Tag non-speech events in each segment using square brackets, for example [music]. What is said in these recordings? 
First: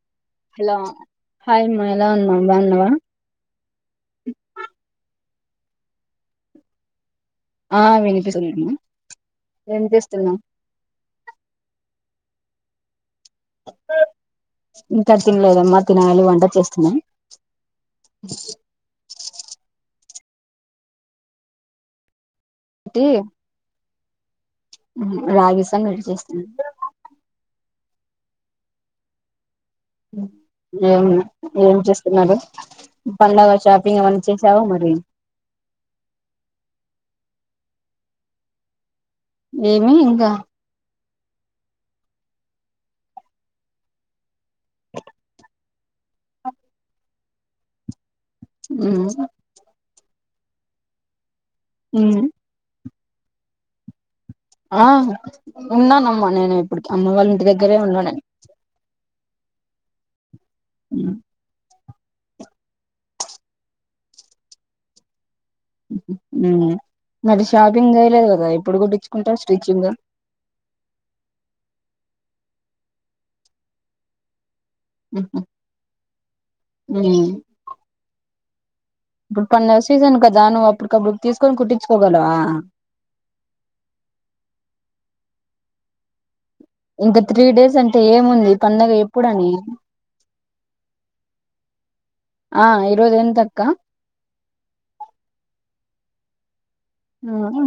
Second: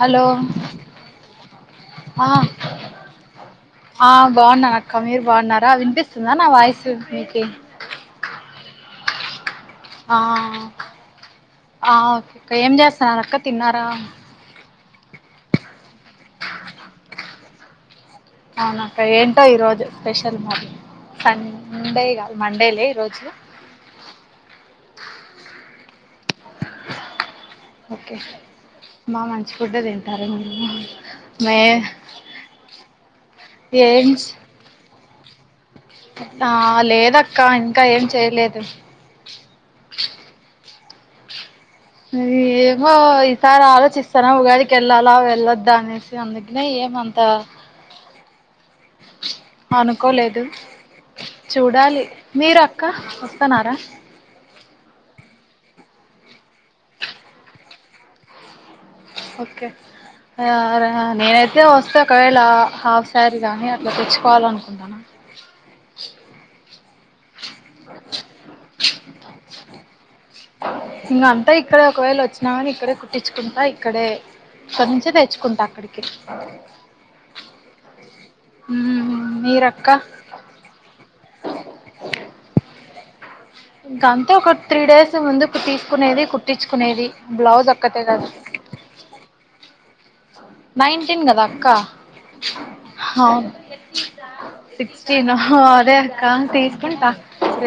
Hello hello hi అమ్మా ఎలా ఆ. ఉన్నావు బాగున్నావా ఆ బాగున్నాన్ అక్క. మీర్ బాగున్నారా వినిపిస్తుందా నా వాయిసు మీక్ ఆ వినిపిస్తుంది మా ఆ ఆ ఏంజేస్ అక్క తిన్నారా ఇంకా తినలేదమ్మా తినాలి వంట చేస్తున్నాను అవునక్క ఏంటో ఈరోజు స్పెషల్ మరి సండే గా మండేలే ఈ ఒకటి రోజు రాగి సంగటి చేస్తున్నా ఓకే మామ [unintelligible] ఏం మే ఏం చేస్తున్నారు పండగ షాపింగ్ ఏం అవన్నీ చేసావ మరి ఆ లేదక్క ఇంకా ఏం చేయలేదు ఏమి ఇంకా ఏమో ఈసారి ఆలోచిస్తాన్న ఉగాదికి వెళ్ళాలా వెళ్ళొద్దా అనేసి అందుకనే ఏమంత ఉమ్, అనుకోలేదు [unintelligible] చూడాలి ఉమ్, మీరు అ క్క వస్తున్నారా ఆ ఉన్నానమ్మా నేను ఇప్పటికి అమ్మ వాళ్ళ ఇంటి దగ్గరే ఉన్నా నేను ఓకే ఆ రా ఉమ్, నేనైతే వస్తా ఒకవేళ హా హాఫ్ శారీ కానీ అట్లా తెచ్చుకోవాలనుకుంటన్న హు హు హ్మ్ మరి షాపింగ్ చేయలేదు కదా ఎప్పుడు కుట్టించుకుంటవు స్టిచ్చింగ్ ఇంగా అంతా ఇక్కడే ఒకవేళ వచ్చినా కాని ఇక్కడే కుట్టించుకుంటా ఇక్కడే ఇక్కడ నుంచే తెచ్చుకుంటా అక్కడికి ఉమ్, ఇప్పుడు పండగ మీరక్క సీజన్ కదా నువ్వు అప్పుడుకప్పుడు తీసుకొని కుట్టించుకోగలవా ఇంక అంతే ఒక త్రీ డేస్ ముందు ఇప్పుడు తీసుకునేది కు ఇంకా త్రీ డేస్ అంటే ఏముంది పండగ ఎప్పుడని నైన్టీన్ కదా అక్క ఆ ఈరోజు ఆ ఎంతక్క సిక్స్టిన్ అదే కాన్ తీ ఆహా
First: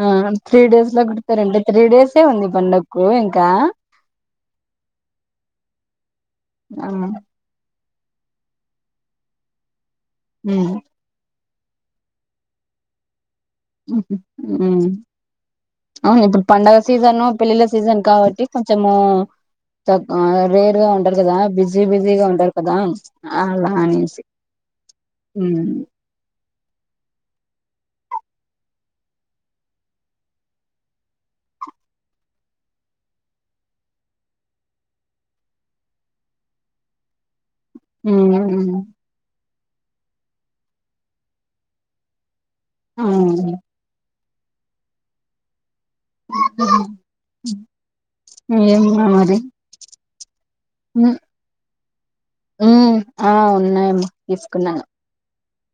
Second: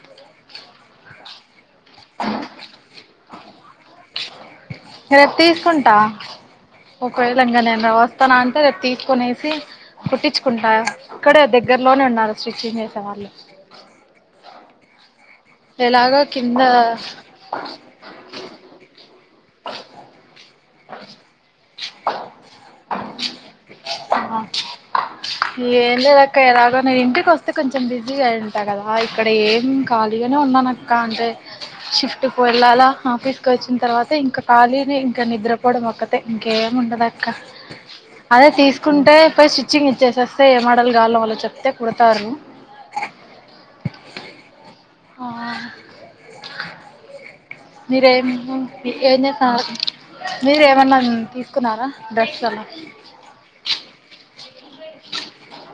హా ఆ త్రీ డేస్ లో కుడతారండి త్రీ డేస్ అటే ఉంది పండక్కు ఇంకా రేపు తీసుకుంటా ఆ ఒక వేళ ఇంగ నేను రావ స్తానంటే రేపు తీసుకునేసి ఉమ్ కుట్టించుకుంటా ఇక్కడే దగ్గ దగ్గర్లోనే ఉన్నారు స్టిచ్చింగ్ చేసే వాళ్ళు ఊహు ఎలాగో అవును ఇప్పుడు కింద పండుగ సీజను పెళ్లిల్ల సీజన్ కాబట్టి కొంచము త రేట్ బిజీగా ఉంటారు కదా బిజీ బిజీగా ఉంటారు కదా అలా అనేసి ఊ ఇంకా ఎలాగనో ఇంటికి వస్తే కొంచెం బిజీగా అయి ఉంటా కదా ఇక్కడ ఏం ఖాళీగానే ఉన్నాను అక్క అంటే షిప్ట్కి వెళ్ళాలా ఆఫీస్కిచ్చిన తర్వాత ఇంకా ఖాళీ ఇంకా నిద్రపో పోవడం ఒక్కటే ఇంకేం ఉండదక్క. అదే ఉమ్ తీసుకుంటే పోయి శి స్టిచింగ్ ఇచ్చేసస్తే ఏ మోడల్ కావాలో వాళ్లకి చెప్తే కుడతారు. ఆ ఆ మీరేం ఏం ఏమో మరి చేస్తున్నారు మీరు ఏమన్నా ఉమ్ తీసుకున్నారా డ్రస్సు అలా ఉమ్ ఆ ఉన్నాయమ్మా తీసుకున్నాను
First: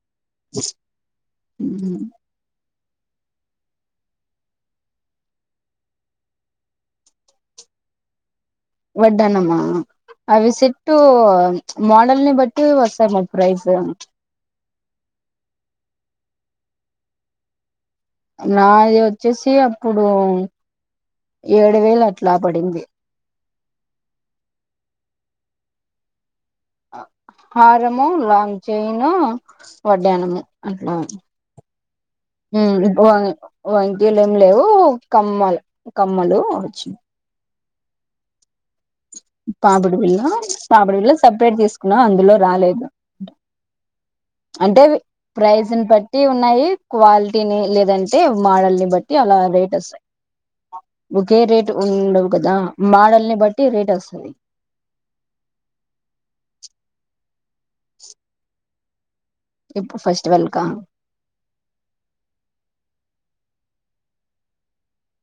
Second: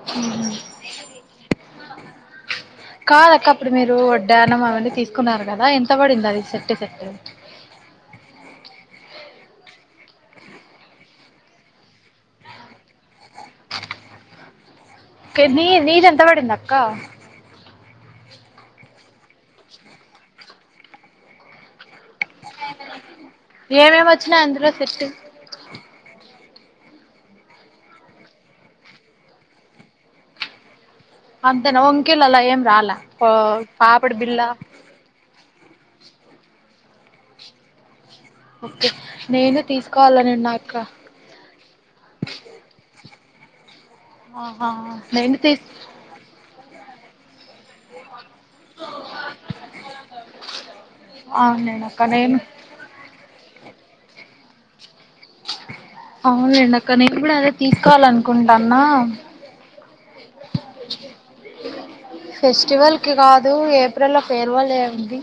హు [inaudible] కాదక్క అప్పుడు మీరు వడ్డానం అవన్నీ తీసుకున్నారు కదా ఎంత పడింది అది సెట్టు సెట్టు వడ్డనమా అవి సేట్టు మోడల్ని బట్టి వస్థన్నాయి ప్రైజ్ ఇంక నీ నీది ఎంత పడిందక్క నాది వచ్చేసి అప్పుడు ఏడు వేలు అట్లా పడింది. ఏమేమి వచ్చినాయి అందులో సెట్ హారము లాంగ్ చైను వడ్డానము అంతే అంతేనా వంకీలు అలా ఏం రాలా ఊ పాపడి వంకీలు ఏమి బిళ్ళ లేవు కమ్మలు కమ్మలు వచ్చినయి. ఓకే నేను పాపిడి బిల్ల తీసుకోవాలని ఉన్నా అక్క పాపీడి బిల్ల సపరేట్ తీసుకున్నా అందులో రాలేదు. ఆహా అంటే నేను తీ ప్రైజ్ని బట్టి ఉన్నాయి. క్వాలిటీని లేదన్ ంటే మాడల్ని బట్టి అలా రేట్ వస్తాయి ఒకే రేట్ అవునులేనక్క ఉండవు నేను కదా మాడల్ని బట్టి టీ రేట్ వస్తుంది. అవునలేండి అక్క నేనుకూడా అదే తీసుకోవాల అనుకుంటాన్నా ఇప్పుడు ఫేస్ట్ ఫెస్టివల్కి కాదు. దు ఏప్రిల్ లో ఫేర్వెల్ డే ఉంది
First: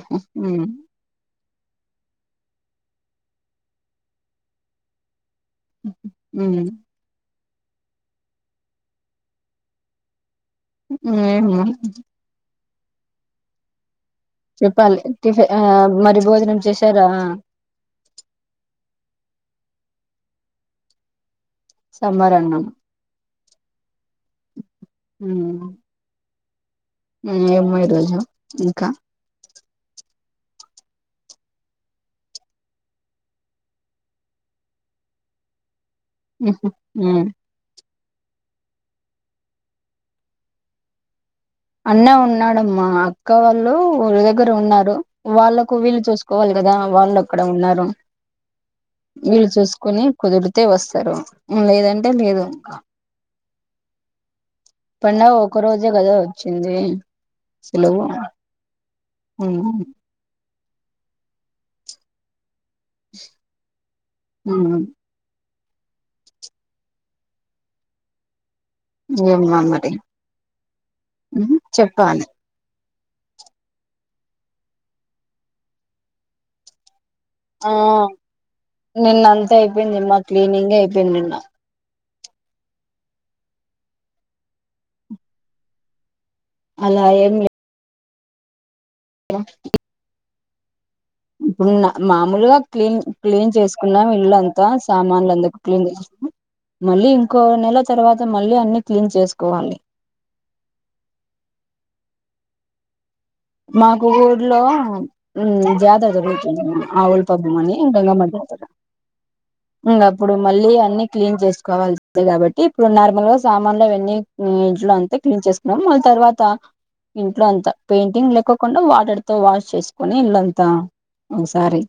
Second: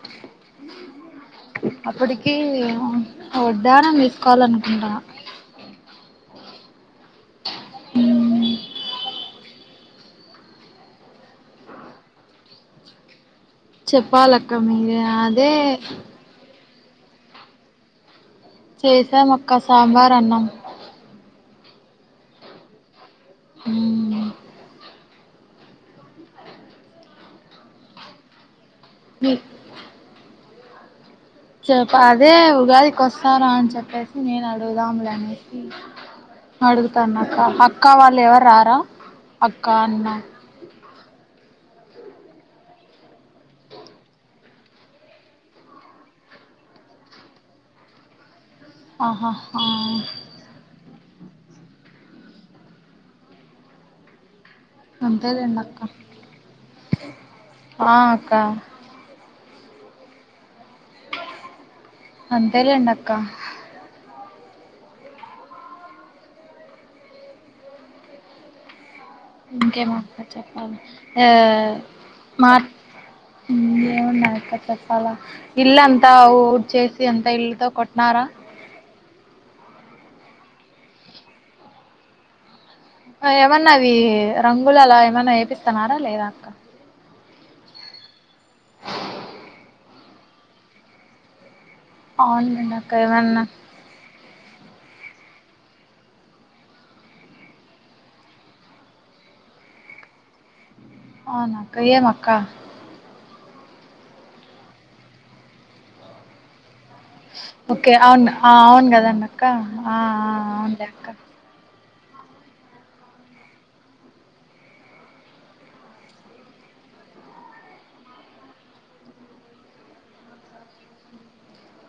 ఉ హు అప్పటికి ఒక వడ్డాణం తీసుకోవాలనుకుంటానా ఊమ్ [inaudible] ఊ హు చెప్పాలక్క చెప్పాలి మీరే టిఫిన్ అదే ఆ మరి భోజనం చేసి సారా చేసాం అక్క సాంబార్ అన్నం సాంబార్ అన్నం హ్మ్ ఉమ్ హు ఏమో ఈరోజు ఇంకా మీ చెప్పదే ఉగాదికి వస్తారా అని చెప్పేసి నేను అడుగుదాంలే అనేసి ఉహు ఉమ్ అడుగుతాన్నాక్క అక్క అక్క వాళ్ళు ఎవరు రారా అక్క, అన్నా అన్న ఉన్నాడమ్మా అక్క వాళ్ళు ఊరి దగ్గర ఉన్నారు. వాళ్ళకు వీలు చూసుకోవాలి కదా, వాళ్ళు అక్కడ ఉన్నారు. ఆహా వీలు ఆ చూసుకోని కుదిరితే వస్ స్తారు లేదంటే లేదు ఇంకా పండగ ఒక అంతేలేండి అక్క రోజే కదా వచ్చింది ఆ సెలవు అక్క ఉమ్ అంత్ తేలేండక్కా హూ ఏమో మరి ఇంకేమో అక్క చెప్పాలి ఆ చెప్పాలి మార్క్ ఏముండయక్క చెప్పాలి ఇల్లంతా ఊడిచేసి ఆ నిన్న అంతా అయిపోయింది మద్ క్లీనింగే అయిపోయింది నిన్న ఏమన్నా అవి రంగులు అలా ఏమన్నా వేపిస్తున్నారా, లేదా అక్క అలా ఏం లే [unintelligible] ఇప్పుడు మామూలుగా అవునండి అక్క క్లీన్ ఏమన్నా క్లీన్ చేసుకున్నాం ఇల్లం దా సామాన్లు అందుకు క్లీన్ చేసా మళ్ళీ ఇంకో నెల తర్వాత మళ్ళీ అన్ని క్లీన్ చేసుకోవాలి. అవునా అక్క ఏం అక్క మాకు ఊళ్లో హు జాతర జరుగుతుంది. ఆవుల పబ్బం అని ఓకే గంగమ్మ అవును జాతర అవును కదండి అక్క ఆ ఇంగ అప్పుడు మళ్ళీ అవునులే అన్ని అక్క క్లీన్ చేసుకోవాల్సి కాబట్టి ఇప్పుడు నార్మల్ గా సామాన్లు అవన్నీ ఇంట్లో అంతా క్లీన్ చేసుకున్నాం మళ్ళీ తర్వాత ఇంట్లో అంతా పెయిట్ టింగ్ లేకుండా వాటర్ తో వాష్ చేసుకొని ఇల్లంతా ఒకసారి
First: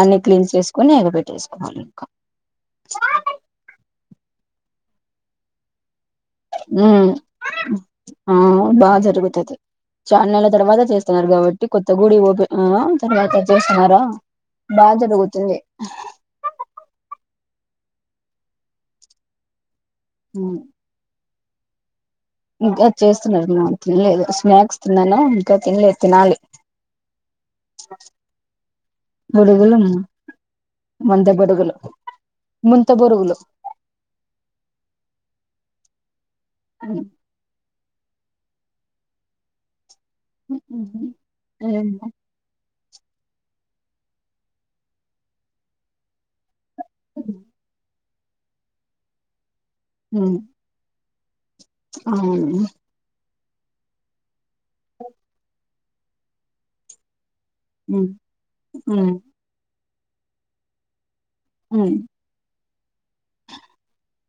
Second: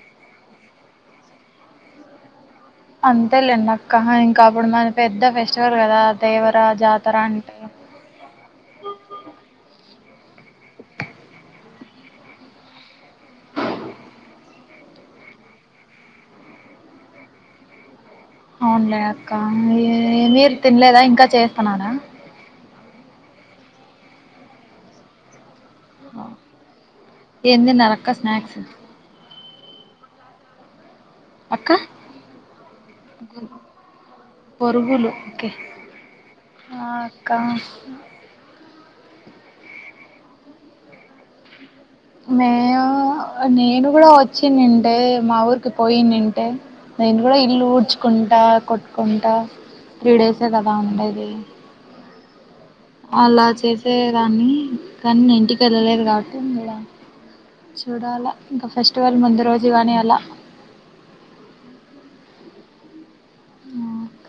అన్ని క్లీన్ చేసుకొని ఎగబెట్టేసుకోవాలి ఇంక అంతేలేండక్క ఇంకా అప్పుడు మన పెద్ద ఫెస్టివల్ కదా దేవర హు జాతర అంటే ఆ బా జరుగుతది ఛా నాళ్ల తర్వాత చేస్తున్నారు. కాబట్టి కొత్త గుడి ఓపెన్ ఆ తర్వాత చేస్తున్నారా బా జరుగుతుంది. అవునులే అక్క ఏ మీరు ఉమ్ తినలేదా ఇంకా చేస్ తిన్నాడ ఇంకా చేస్తున్నారు మా తినలేదు స్నాక్స్ తిన్నాను. ఇంకా తినలేదు తినాలి ఏం తిన్నారు అక్క స్నాక్స్ ముడుగులు అక్క ముంత బొరుగులు పోరుగులు ఒకే ఆ ఉమ్ అక్క [unintelligible] మేము నేను కూడా వచ్చినుంటే మా ఊరికి పోయినింటే నేను కూడా ఇల్ ఊడ్చ్ ఉంటా కొట్టుకుంట త్రీ ఉమ్ డేసే కదా ఉండేది అవును అలా చేసేదాన్ని కానీ ఇంటికి ఎల్లలేదు కాబట్టి ఉన్న ఈడ ఉమ్ చూడాల ఇంకా ఉమ్ ఫెస్టివల్ ముందు రోజు గాని ల హుమ్ ఆ అక్క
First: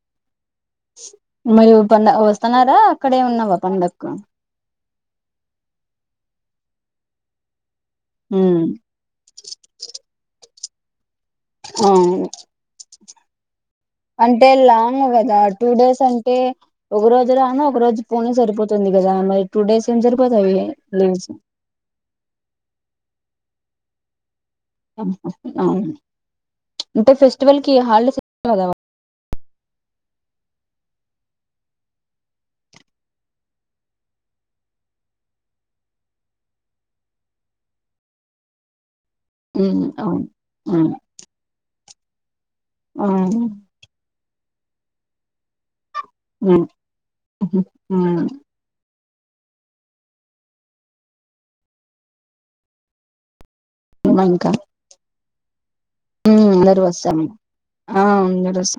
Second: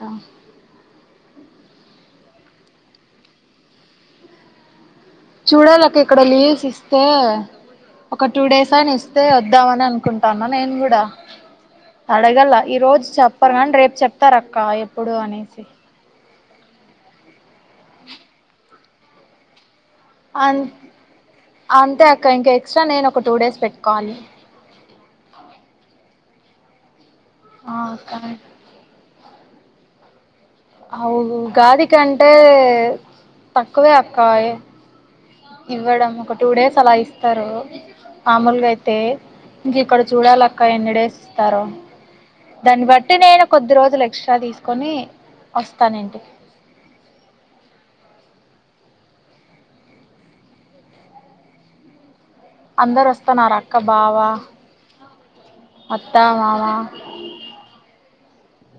మరి పండ వస్తున్నారా అక్కడే ఉన్నావ పండక్కు చూడలక్క ఇక్కడ లీవ్స్ ఇస్తే ఒక టూ ఉమ్ డేస్ అయిన ఇస్తే వొద్ద వనే అనుకుంటాన్న నేను గూడ అవును అడగళ్ల ఈ రోజు చెప్పరు గన్ రేపు చెప్తారూ అక్క ఎప్పుడు అనేసి టె ఒక రోజు రాను ఒక రోజు పోను సరిపోతుంది. కదా మరి టూ డేస్ ఏం సరిపోతాయి అం లీవ్స్ అంతే అక్క ఇంకా ఎక్స్ట్రా నేను ఒక టూ డేస్ పెట్టు కోవలి అవును అంటే ఫెస్టివల్ కి ఆ అక్క హాలిడేస్ [unintelligible] ఆ ఉగాది కంటే తక్కువే అక్క అయి ఇవ్వడం ఒక టూ డేస్ అలా ఇస్తారు మామూలుగ అయి తే ఇంక ఉమ్ ఇక్కడ అవును చూడాల అక్క ఉమ్ ఎన్ని డేస్ ఇస్తారో దాన్ని బట్టి అవును నేను కొద్ది రోజులు ఎక్స్ట్రా తీసు కొని ఆ ఉ ఉ హు ఉ అందరు వస్తన్నారా క బావ ఉమ్, ఇంకా అత్త ఉమ్ మామ అందరు వస్తాము ఆ అందరూ వస్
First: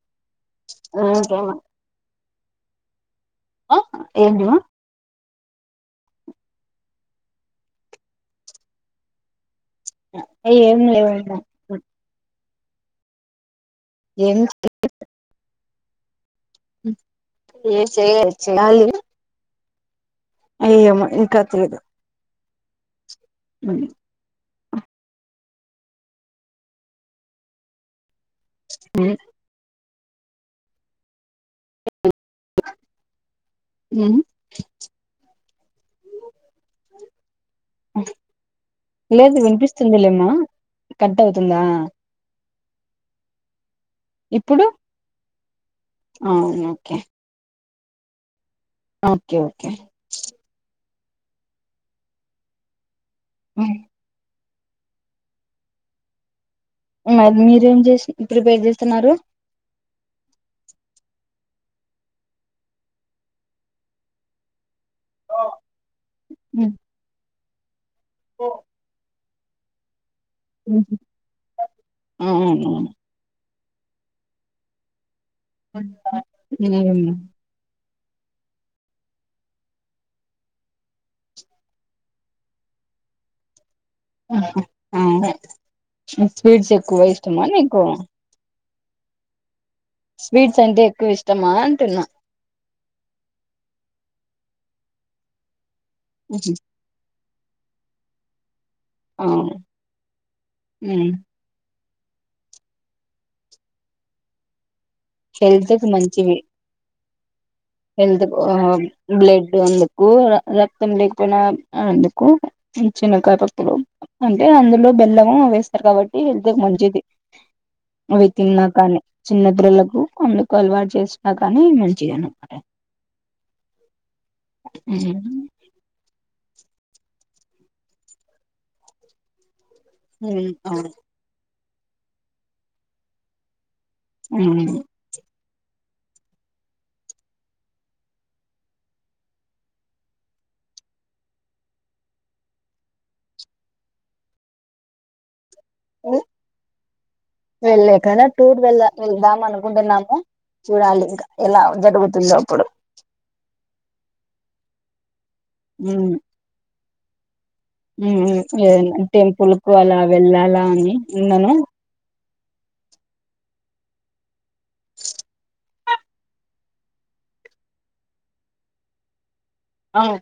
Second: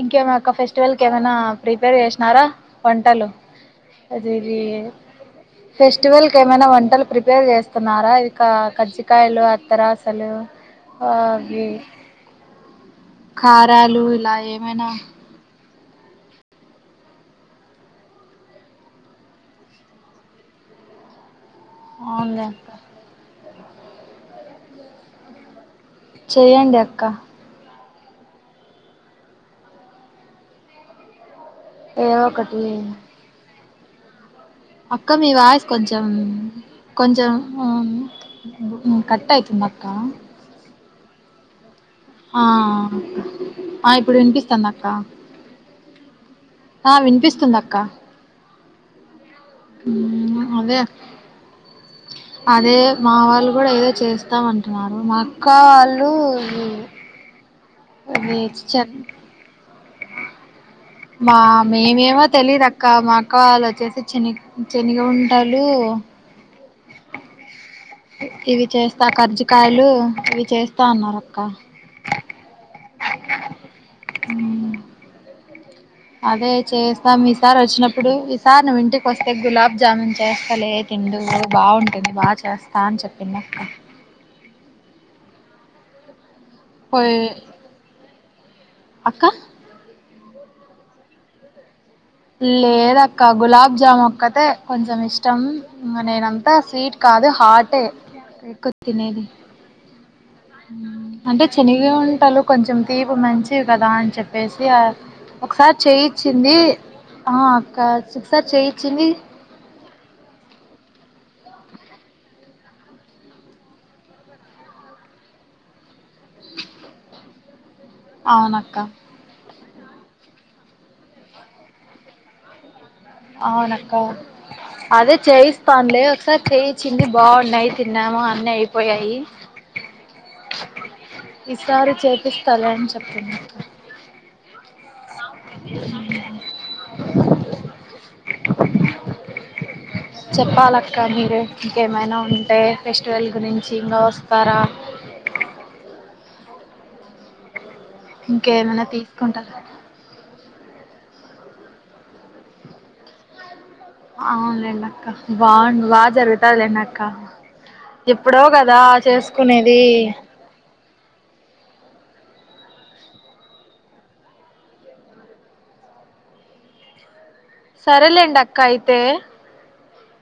ఇంకే మా ఫెస్టివల్ కి ఏమన్నా ఇంకేమ ప్రిపేర్ చేస్ నర వంటలు ఆ ఏంటిమా అదేది ఫెస్టివల్ కి ఏమైనా వంటలు ప్రిపేర్ చేస్తన్నారా ఇక కజ్జికాయలు తరాసలు ఏం లేవమ్మా అవి కా రాలు ఇల ఏం ఏ అనా ఏ చేయలే చేయాలి అయ్యమ్ ఇంకాత్ అవునులే అక్క ఉ చెయ్యండి అక్క ఉ ఏవకటి ఉ వాయిస్ కొంచెం కొంచెం ఉ లేదు కట్టయితుంది అక్క వినిపిస్తుందిలేమ్మా కట్ అవుతుందా ఆ ఆ ఇప్పుడు వినిపిస్తాంది అక్క అవును ఓకే క్క అ ఓకే ఓకే అదే అదే మా వాళ్ళు కూడా ఏదో చేస్తామంట న్నారు మా అక్క వాళ్ళు ఇ మరి మీరేం చేసి ప్రిపేర్ చ చేస్తున్నారు మా మేమేమో తెలీదు మా అక్క వాళ్ళు వచ్చేసి చినిక్ శనిగ ఉండలు ఇది చేస్తా ఖర్చు కాయిలు ఇవి చేస్తా అన్నారు అక్క. [inaudible] అవునవును అదే ఉమ్. చేస్తాం ఈసారి వచ్చినప్పుడు. ఇప్పుడు ఈసారి నువ్వు ఇంటికి వస్తే గులాబ్ జామున్ చేస్తాలే తిందు బాగుంటుంది బా చేస్తా అని చెప్పింది అక్క. ఉహు స్వీట్స్ ఎక్కువ పోయి ఇష్టమా నీకు అక్క స్వీట్స్ అంటే ఎక్కువ ఇష్టమా అంటున్నా లేదక్క గులాబ్ జాము ఒక్కతే కొంచం ఇష్టం. నేనంతా స్వీట్ కాదు హాట్ఏ తినేది ఆ, ఉమ్, అంటే చెన్న ఎ వంటలు కొంచెం తీపి మంచివి కదా అని చెప్పేసి ఒకసారి చేయిచ్చింది ఆ అక్క ఎల్త్ కో ఒకసారి చేయిచ్చింది బ్లడ్ వుంది కు రక్తం లేకపోయినా అందుకు చిన్నకాయత పాడ్తులు అంటే అందులో బెల్లం వేస్తారు కాబట్టి హెల్త్ కి మంచిది ఇవి అవునక్క తిన్నకనే చిన్నపిల్లలకు కొందుకు అలవాటు చేసినా కానీ మంచిగానే అవునక్క అదే చేయిస్తానులే ఒకసారి చేయిచింది బాగున్నాయి తిన్నాము అన్నీ అయిపోయాయి హూ హ ఈసారి చేపిస్తాలే అని చెప్తున్నారు ఉహు చెప్పాలక్క మీరే ఇంకేమైనా ఉంటే ఫెస్టివల్ గురించి ఇంకా వస్తారా ఉ వెళ్లేకన టూర్ ఇంకేమైనా వెళ్దా వెళ్దాం తీసుకుంటారా అనుకుంటున్నాము చూడాలి ఇంకా ఇలా జరుగుతుందో అప్పుడు అవునులేండి అక్క బాగుండు బాగా జరుగుతుందిలే నాక్ కా హూ ఏదైన టెంపుల్ కు అలా వెళ్ళాలా అని ఉన్నాను సరే లేండి అక్క అయితే. అవు